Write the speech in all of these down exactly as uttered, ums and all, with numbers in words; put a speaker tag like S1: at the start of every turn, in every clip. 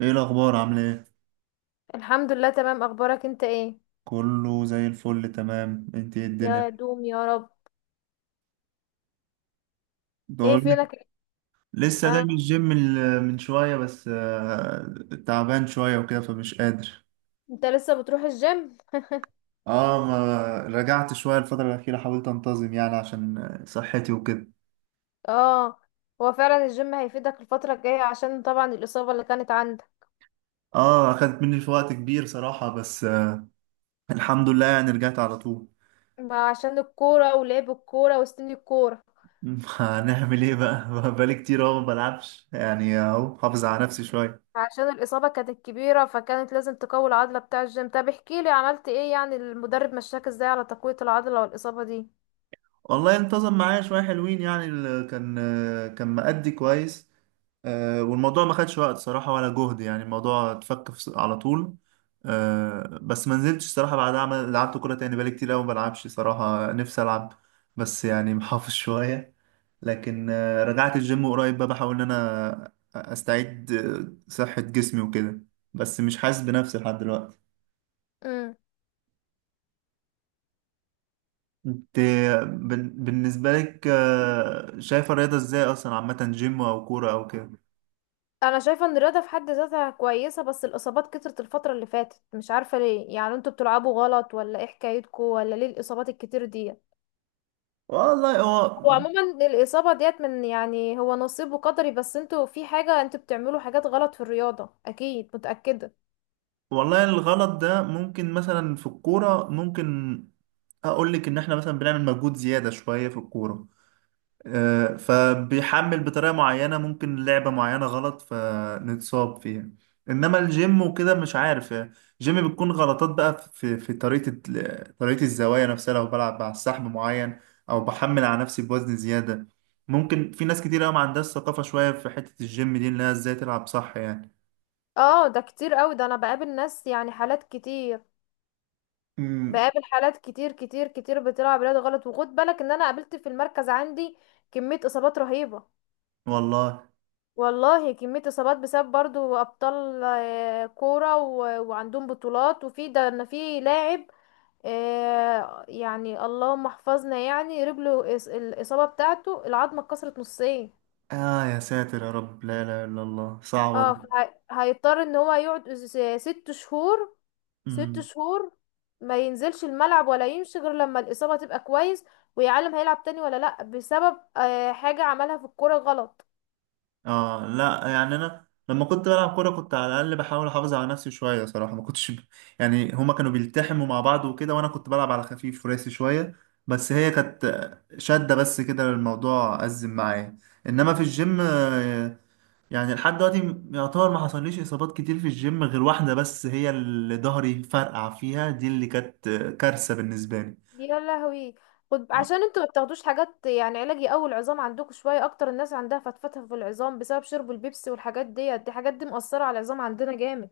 S1: ايه الاخبار؟ عامله ايه؟
S2: الحمد لله، تمام. اخبارك انت ايه؟
S1: كله زي الفل. تمام انت؟ ايه الدنيا
S2: يا دوم يا رب. ايه
S1: دول؟
S2: فينك؟
S1: لسه جاي
S2: اه.
S1: من الجيم ال- من شويه بس آه، تعبان شويه وكده فمش قادر.
S2: انت لسه بتروح الجيم؟
S1: اه، ما رجعت شويه الفتره الاخيره، حاولت انتظم يعني عشان آه، صحتي وكده.
S2: اه. هو فعلا الجيم هيفيدك الفترة الجاية عشان طبعا الإصابة اللي كانت عندك.
S1: اه، اخدت مني في وقت كبير صراحه، بس آه، الحمد لله يعني رجعت على طول.
S2: ما عشان الكورة ولعب الكورة وسن الكورة.
S1: هنعمل ايه بقى؟ بقالي كتير اهو ما بلعبش يعني، اهو حافظ على نفسي شويه.
S2: عشان الإصابة كانت كبيرة فكانت لازم تقوي العضلة بتاع الجيم. طب احكيلي عملت ايه، يعني المدرب مشاك ازاي على تقوية العضلة والإصابة
S1: والله انتظم معايا شويه حلوين يعني، ال- كان آه، كان مأدي كويس. آه، والموضوع ما خدش وقت صراحة ولا جهد، يعني الموضوع اتفك في- على طول. آه، بس ما نزلتش صراحة بعدها، عمل لعبت كورة تاني بقالي كتير أوي ما بلعبش صراحة، نفسي ألعب بس يعني محافظ شوية. لكن آه، رجعت الجيم قريب بقى، بحاول إن أنا أستعيد آه، صحة جسمي وكده، بس مش حاسس بنفسي لحد دلوقتي.
S2: دي؟
S1: انت، بن- بالنسبة لك آه، شايفة الرياضة ازاي أصلا، عامة جيم أو كورة أو كده؟
S2: انا شايفه ان الرياضه في حد ذاتها كويسه، بس الاصابات كترت الفتره اللي فاتت. مش عارفه ليه، يعني انتوا بتلعبوا غلط ولا ايه حكايتكم، ولا ليه الاصابات الكتير دي؟
S1: والله هو.
S2: هو عموما الاصابه ديت من، يعني هو نصيب وقدري، بس انتوا في حاجه انتوا بتعملوا حاجات غلط في الرياضه اكيد، متاكده.
S1: والله الغلط ده ممكن مثلا في الكورة، ممكن اقول لك ان احنا مثلا بنعمل مجهود زيادة شوية في الكورة، آه، فبيحمل بطريقة معينة، ممكن لعبة معينة غلط فنتصاب فيها. انما الجيم وكده مش عارف، آه، الجيم بتكون غلطات بقى في في طريقة ال- طريقة الزوايا نفسها، لو بلعب على سحب معين او بحمل على نفسي بوزن زيادة. ممكن في ناس كتير قوي ما عندهاش ثقافة شوية في حتة الجيم دي، انها ازاي تلعب صح يعني.
S2: اه ده كتير قوي، ده انا بقابل ناس يعني حالات كتير.
S1: امم.
S2: بقابل حالات كتير كتير كتير بتلعب رياضه غلط، وخد بالك ان انا قابلت في المركز عندي كميه اصابات رهيبه.
S1: والله.
S2: والله كمية إصابات بسبب برضو أبطال آه، كورة و- وعندهم بطولات، وفي ده إن في لاعب آه، يعني اللهم احفظنا، يعني رجله إص- الإصابة بتاعته العظمة اتكسرت نصين.
S1: آه يا ساتر، يا رب، لا إله إلا الله، صعبة
S2: اه
S1: دي.
S2: فهي- هيضطر ان هو يقعد س- ست شهور. ست
S1: أمم.
S2: شهور ما ينزلش الملعب ولا يمشي غير لما الإصابة تبقى كويس. ويعلم هيلعب تاني ولا لأ بسبب آه، حاجة عملها في الكورة غلط.
S1: آه لا، يعني أنا لما كنت بلعب كورة كنت على الأقل بحاول أحافظ على نفسي شوية صراحة، ما كنتش ب... يعني هما كانوا بيلتحموا مع بعض وكده، وأنا كنت بلعب على خفيف وراسي شوية، بس هي كانت شدة بس كده الموضوع أزم معايا. إنما في الجيم آه، يعني لحد دلوقتي يعتبر ما حصليش إصابات كتير في الجيم غير واحدة بس، هي اللي ظهري فرقع فيها، دي اللي كانت آه، كارثة بالنسبة لي.
S2: يا لهوي. خد، عشان انتوا ما بتاخدوش حاجات يعني علاج يقوي العظام عندكم شويه، اكتر الناس عندها فتفتة في العظام بسبب شرب البيبسي والحاجات ديت، دي حاجات دي مأثره على العظام عندنا جامد.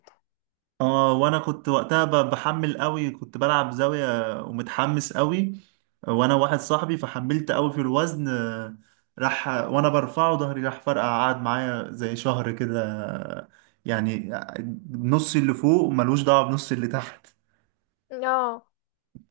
S1: اه، وانا كنت وقتها ب- بحمل قوي، كنت بلعب زاوية ومتحمس قوي وانا واحد صاحبي، فحملت قوي في الوزن آه، راح، وانا برفعه ظهري راح فرقع، قعد معايا زي شهر كده آه، يعني نص اللي فوق ملوش دعوة بنص اللي تحت.
S2: اه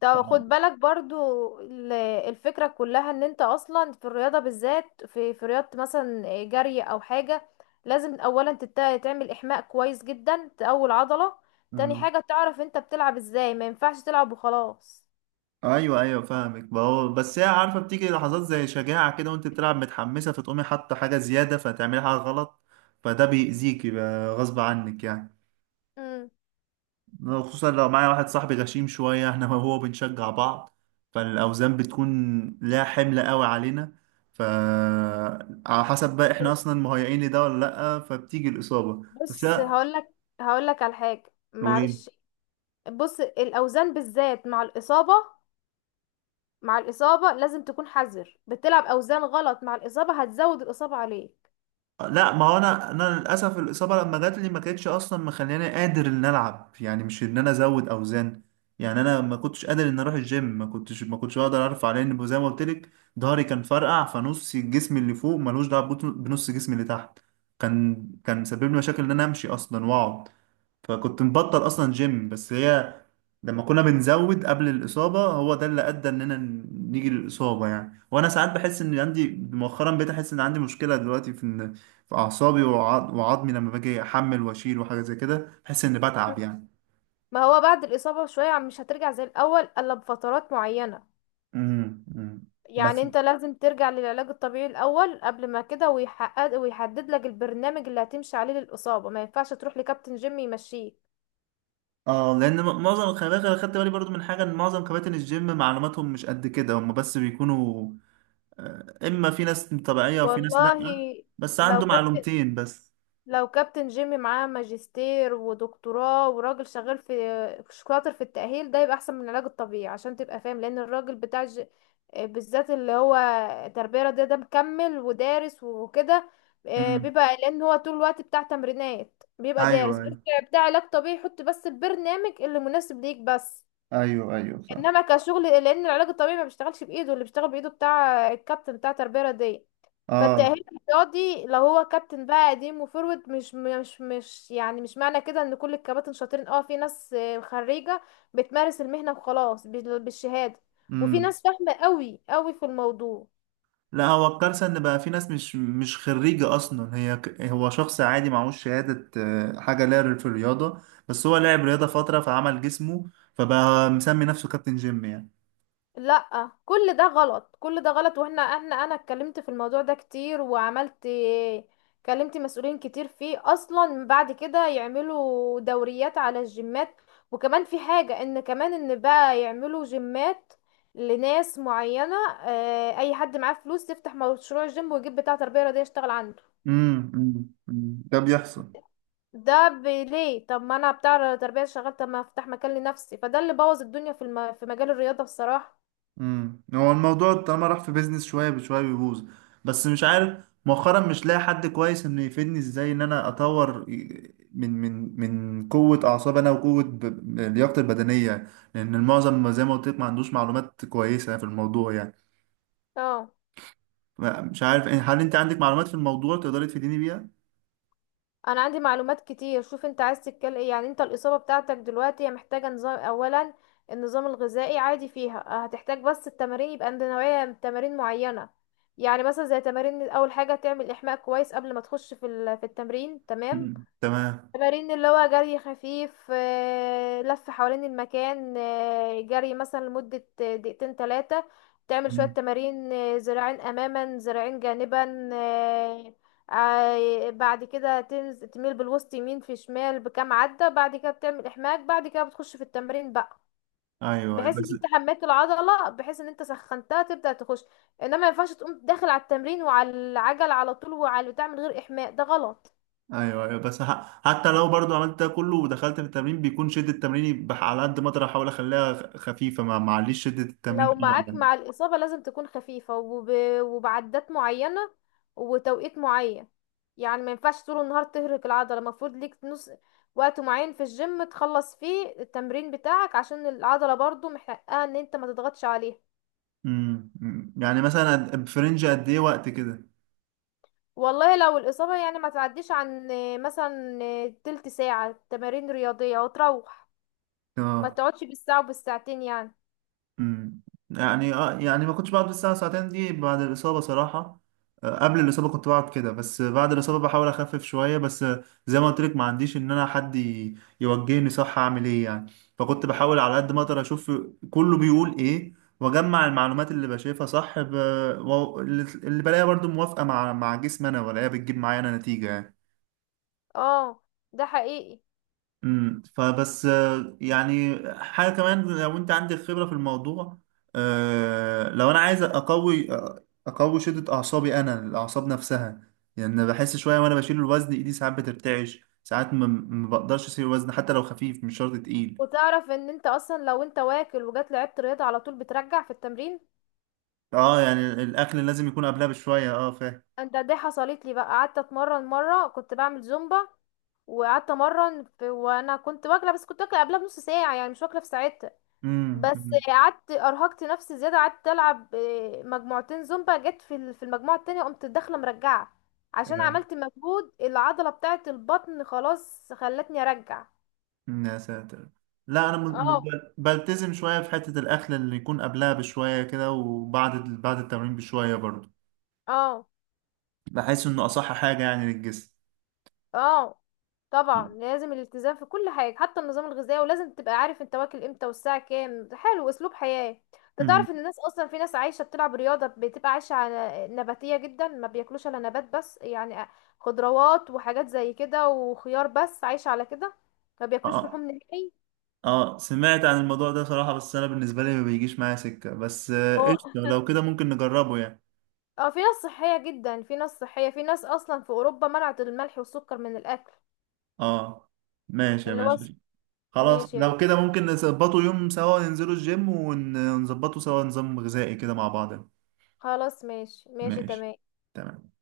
S2: طب خد بالك برضو ال- الفكرة كلها ان انت اصلا في الرياضة بالذات في في رياضة مثلا جري او حاجة، لازم اولا تت- تعمل احماء كويس جدا تقوي العضلة. تاني
S1: مم.
S2: حاجة تعرف انت بتلعب ازاي، ما ينفعش تلعب وخلاص.
S1: ايوه ايوه فاهمك، ما هو بس هي عارفه بتيجي لحظات زي شجاعه كده وانت بتلعب متحمسه، فتقومي حاطه حاجه زياده فتعملي حاجه غلط، فده بيأذيكي بقى غصب عنك يعني.
S2: مم.
S1: خصوصا لو معايا واحد صاحبي غشيم شوية، احنا وهو بنشجع بعض، فالأوزان بتكون لا، حمل قوي علينا. ف على حسب بقى احنا اصلا مهيئين لده ولا لأ، فبتيجي الإصابة. بس
S2: بص
S1: لا.
S2: هقولك، هقولك على حاجة،
S1: قولي.
S2: معلش. بص الأوزان بالذات مع الإصابة، مع الإصابة لازم تكون حذر، بتلعب أوزان غلط مع الإصابة هتزود الإصابة عليك.
S1: لا، ما هو انا انا للاسف الاصابه لما جات لي ما كانتش اصلا مخلياني قادر ان العب يعني، مش ان انا ازود اوزان. يعني انا ما كنتش قادر ان اروح الجيم، ما كنتش ما كنتش اقدر ارفع، لان زي ما قلت لك ظهري كان فرقع، فنص الجسم اللي فوق ملوش دعوه بنص بنص جسمي اللي تحت. كان كان سبب لي مشاكل ان انا امشي اصلا واقعد، فكنت مبطل اصلا جيم. بس هي لما كنا بنزود قبل الاصابه، هو ده اللي ادى اننا نيجي للاصابه يعني. وانا ساعات بحس ان عندي، مؤخرا بقيت احس ان عندي مشكله دلوقتي في إن في اعصابي وعض- وعظمي، لما باجي احمل واشيل وحاجه زي كده بحس اني
S2: مم.
S1: بتعب يعني.
S2: ما هو بعد الإصابة شوية مش هترجع زي الأول إلا بفترات معينة.
S1: امم. أمم.
S2: يعني
S1: بس
S2: انت لازم ترجع للعلاج الطبيعي الأول قبل ما كده، ويحقق ويحدد لك البرنامج اللي هتمشي عليه للإصابة، ما ينفعش تروح لكابتن جيم يمشيك.
S1: اه لان م- معظم، خلي بالك انا خدت بالي برضو من حاجه ان معظم كباتن الجيم معلوماتهم مش قد كده، هم بس بيكونوا آه، اما في ناس طبيعيه وفي ناس
S2: والله.
S1: لا، بس
S2: لو
S1: عنده
S2: كابتن،
S1: معلومتين بس.
S2: لو كابتن جيمي معاه ماجستير ودكتوراه وراجل شغال في، شاطر في التأهيل ده، يبقى احسن من العلاج الطبيعي عشان تبقى فاهم، لان الراجل بتاع ج... آه، بالذات اللي هو تربية رياضية ده مكمل ودارس وكده، آه،
S1: امم.
S2: بيبقى، لان هو طول الوقت بتاع تمرينات بيبقى دارس،
S1: ايوه
S2: بيبقى بتاع علاج طبيعي، يحط بس البرنامج اللي مناسب ليك بس.
S1: ايوه ايوه صح.
S2: انما كشغل، لان العلاج الطبيعي ما بيشتغلش بايده، اللي بيشتغل بايده بتاع الكابتن بتاع التربيه الرياضيه.
S1: اه.
S2: فالتأهيل الرياضي لو هو كابتن بقى قديم وفورورد، مش مش مش يعني مش معنى كده ان كل الكباتن شاطرين. اه في ناس آه، خريجة بتمارس المهنة وخلاص بال- بالشهادة، وفي
S1: امم.
S2: ناس فاهمة قوي قوي في الموضوع.
S1: لا هو الكارثه ان بقى في ناس مش مش خريجه اصلا، هي ك- هو شخص عادي معهوش شهاده آه، حاجه لا في الرياضه، بس هو لعب رياضه فتره فعمل جسمه، فبقى مسمي نفسه كابتن جيم يعني.
S2: لا كل ده غلط كل ده غلط، واحنا احنا انا اتكلمت في الموضوع ده كتير، وعملت، كلمت مسؤولين كتير فيه اصلا، بعد كده يعملوا دوريات على الجيمات. وكمان في حاجة، ان كمان ان بقى يعملوا جيمات لناس معينة، اه اي حد معاه فلوس يفتح مشروع جيم ويجيب بتاع تربية رياضية يشتغل عنده.
S1: امم، أمم. أمم. ده بيحصل.
S2: ده ب- ليه؟ طب ما انا بتاع تربية شغال، طب ما افتح مكان لنفسي. فده اللي بوظ الدنيا في الم... في مجال الرياضة بصراحة.
S1: امم، هو الموضوع طالما راح في بيزنس شويه بشويه بيبوظ. بس مش عارف مؤخرا مش لاقي حد كويس انه يفيدني ازاي ان انا اطور من من من قوه اعصاب انا وقوه ب- لياقتي البدنيه، لان المعظم زي ما قلت لك ما عندوش معلومات كويسه في الموضوع يعني.
S2: اه
S1: مش عارف إيه، هل انت عندك معلومات في الموضوع تقدري تفيديني بيها؟
S2: انا عندي معلومات كتير. شوف انت عايز تتكلم ايه، يعني انت الاصابه بتاعتك دلوقتي هي محتاجه نظام اولا. النظام الغذائي عادي فيها، هتحتاج بس التمارين، يبقى عند نوعيه من تمارين معينه. يعني مثلا زي تمارين، اول حاجه تعمل احماء كويس قبل ما تخش في ال- في التمرين، تمام.
S1: مم. تمام.
S2: تمارين اللي هو جري خفيف، آه، لف حوالين المكان، آه، جري مثلا لمدة دقيقتين ثلاثة. تعمل شوية
S1: مم.
S2: تمارين، آه، ذراعين أماما ذراعين جانبا، آه، آه، بعد كده تنز- تميل بالوسط يمين في شمال بكام عدة. بعد كده بتعمل إحماك. بعد كده بتخش في التمرين بقى،
S1: ايوه، أيوة.
S2: بحيث ان
S1: بس
S2: انت حميت العضلة، بحيث ان انت سخنتها تبدأ تخش. انما ما ينفعش تقوم داخل على التمرين وعلى العجل على طول وعلى بتاع من غير إحماء، ده غلط.
S1: ايوه ايوه، بس ح- حتى لو برضو عملت ده كله ودخلت في التمرين بيكون شده تمريني بح- على قد ما اقدر احاول اخليها خ- خفيفه، ما معليش شده التمرين
S2: لو
S1: قوي
S2: معاك
S1: عليا.
S2: مع الإصابة لازم تكون خفيفة وب... وبعدات معينة وتوقيت معين. يعني ما ينفعش طول النهار تهرق العضلة، المفروض ليك نص، وقت معين في الجيم تخلص فيه التمرين بتاعك عشان العضلة برضو محققة ان انت ما تضغطش عليها.
S1: امم، أمم. يعني مثلا قد- في رينج قد ايه وقت كده؟
S2: والله لو الإصابة يعني ما تعديش عن آه، مثلا آه، تلت ساعة تمارين رياضية وتروح. ما
S1: اه.
S2: تقعدش بالساعة وبالساعتين يعني.
S1: مم. يعني اه، يعني ما كنتش بقعد الساعة ساعتين دي بعد الإصابة صراحة، آه، قبل الإصابة كنت بقعد كده، بس بعد الإصابة بحاول أخفف شوية، بس آه، زي ما قلت لك ما عنديش إن أنا حد ي- يوجهني صح أعمل إيه يعني، فكنت بحاول على قد ما أقدر أشوف كله بيقول إيه وأجمع المعلومات اللي بشايفها صح ب... و- اللي اللي بلاقيها برضو موافقة مع مع جسمي أنا، ولاقيها بتجيب معايا أنا نتيجة يعني.
S2: اه ده حقيقي.
S1: امم، فبس آه، يعني حاجه كمان لو انت عندك خبره في الموضوع، آه، لو انا عايز اقوي آه، اقوي شده اعصابي انا، الاعصاب نفسها. يعني أنا بحس شويه وانا بشيل الوزن، ايدي ساعات بترتعش، ساعات ما ما بقدرش اشيل الوزن حتى لو خفيف، مش شرط تقيل.
S2: وتعرف ان انت اصلا لو انت واكل وجات لعبت رياضة على طول بترجع في التمرين.
S1: اه، يعني الاكل لازم يكون قبلها بشويه، اه فاهم.
S2: ده دي حصلت لي بقى، قعدت اتمرن مره كنت بعمل زومبا، وقعدت امرن في وانا كنت واكله، بس كنت واكله قبلها بنص ساعه يعني مش واكله في ساعتها.
S1: امم،
S2: بس
S1: أمم.
S2: قعدت ارهقت نفسي زياده، قعدت العب آه، مجموعتين زومبا، جت في ال- في المجموعه التانية قمت داخله مرجعه، عشان
S1: آه.
S2: عملت مجهود، العضله بتاعه البطن خلاص خلتني ارجع.
S1: أمم، يا ساتر. لا انا م- م-
S2: اه
S1: بلتزم شويه في حته الاكل اللي يكون قبلها بشويه كده، وبعد بعد التمرين بشويه برضه،
S2: اه
S1: بحس انه اصح حاجه يعني للجسم.
S2: اه طبعا لازم الالتزام في كل حاجة حتى النظام الغذائي، ولازم تبقى عارف انت واكل امتى والساعة كام. حلو، اسلوب حياة. انت
S1: امم.
S2: تعرف ان الناس اصلا، في ناس عايشة بتلعب رياضة بتبقى عايشة على نباتية جدا، ما بياكلوش الا نبات بس يعني خضروات وحاجات زي كده وخيار، بس عايشة على كده، ما
S1: اه،
S2: بياكلوش لحوم
S1: اه،
S2: نهائي.
S1: آه، سمعت عن الموضوع ده صراحه، بس انا بالنسبه لي ما بيجيش معايا سكه، بس آه،
S2: هو
S1: قشطه لو كده ممكن نجربه يعني.
S2: اه في ناس صحية جدا، في ناس صحية، في ناس اصلا في اوروبا منعت الملح والسكر من الاكل
S1: اه، ماشي يا
S2: اللي هو.
S1: باشا. خلاص
S2: ماشي يا
S1: لو
S2: جماعة.
S1: كده ممكن نظبطه يوم سوا، ننزله الجيم ون- ونظبطه سوا نظام غذائي كده مع بعض.
S2: خلاص، ماشي ماشي
S1: ماشي.
S2: تمام.
S1: تمام.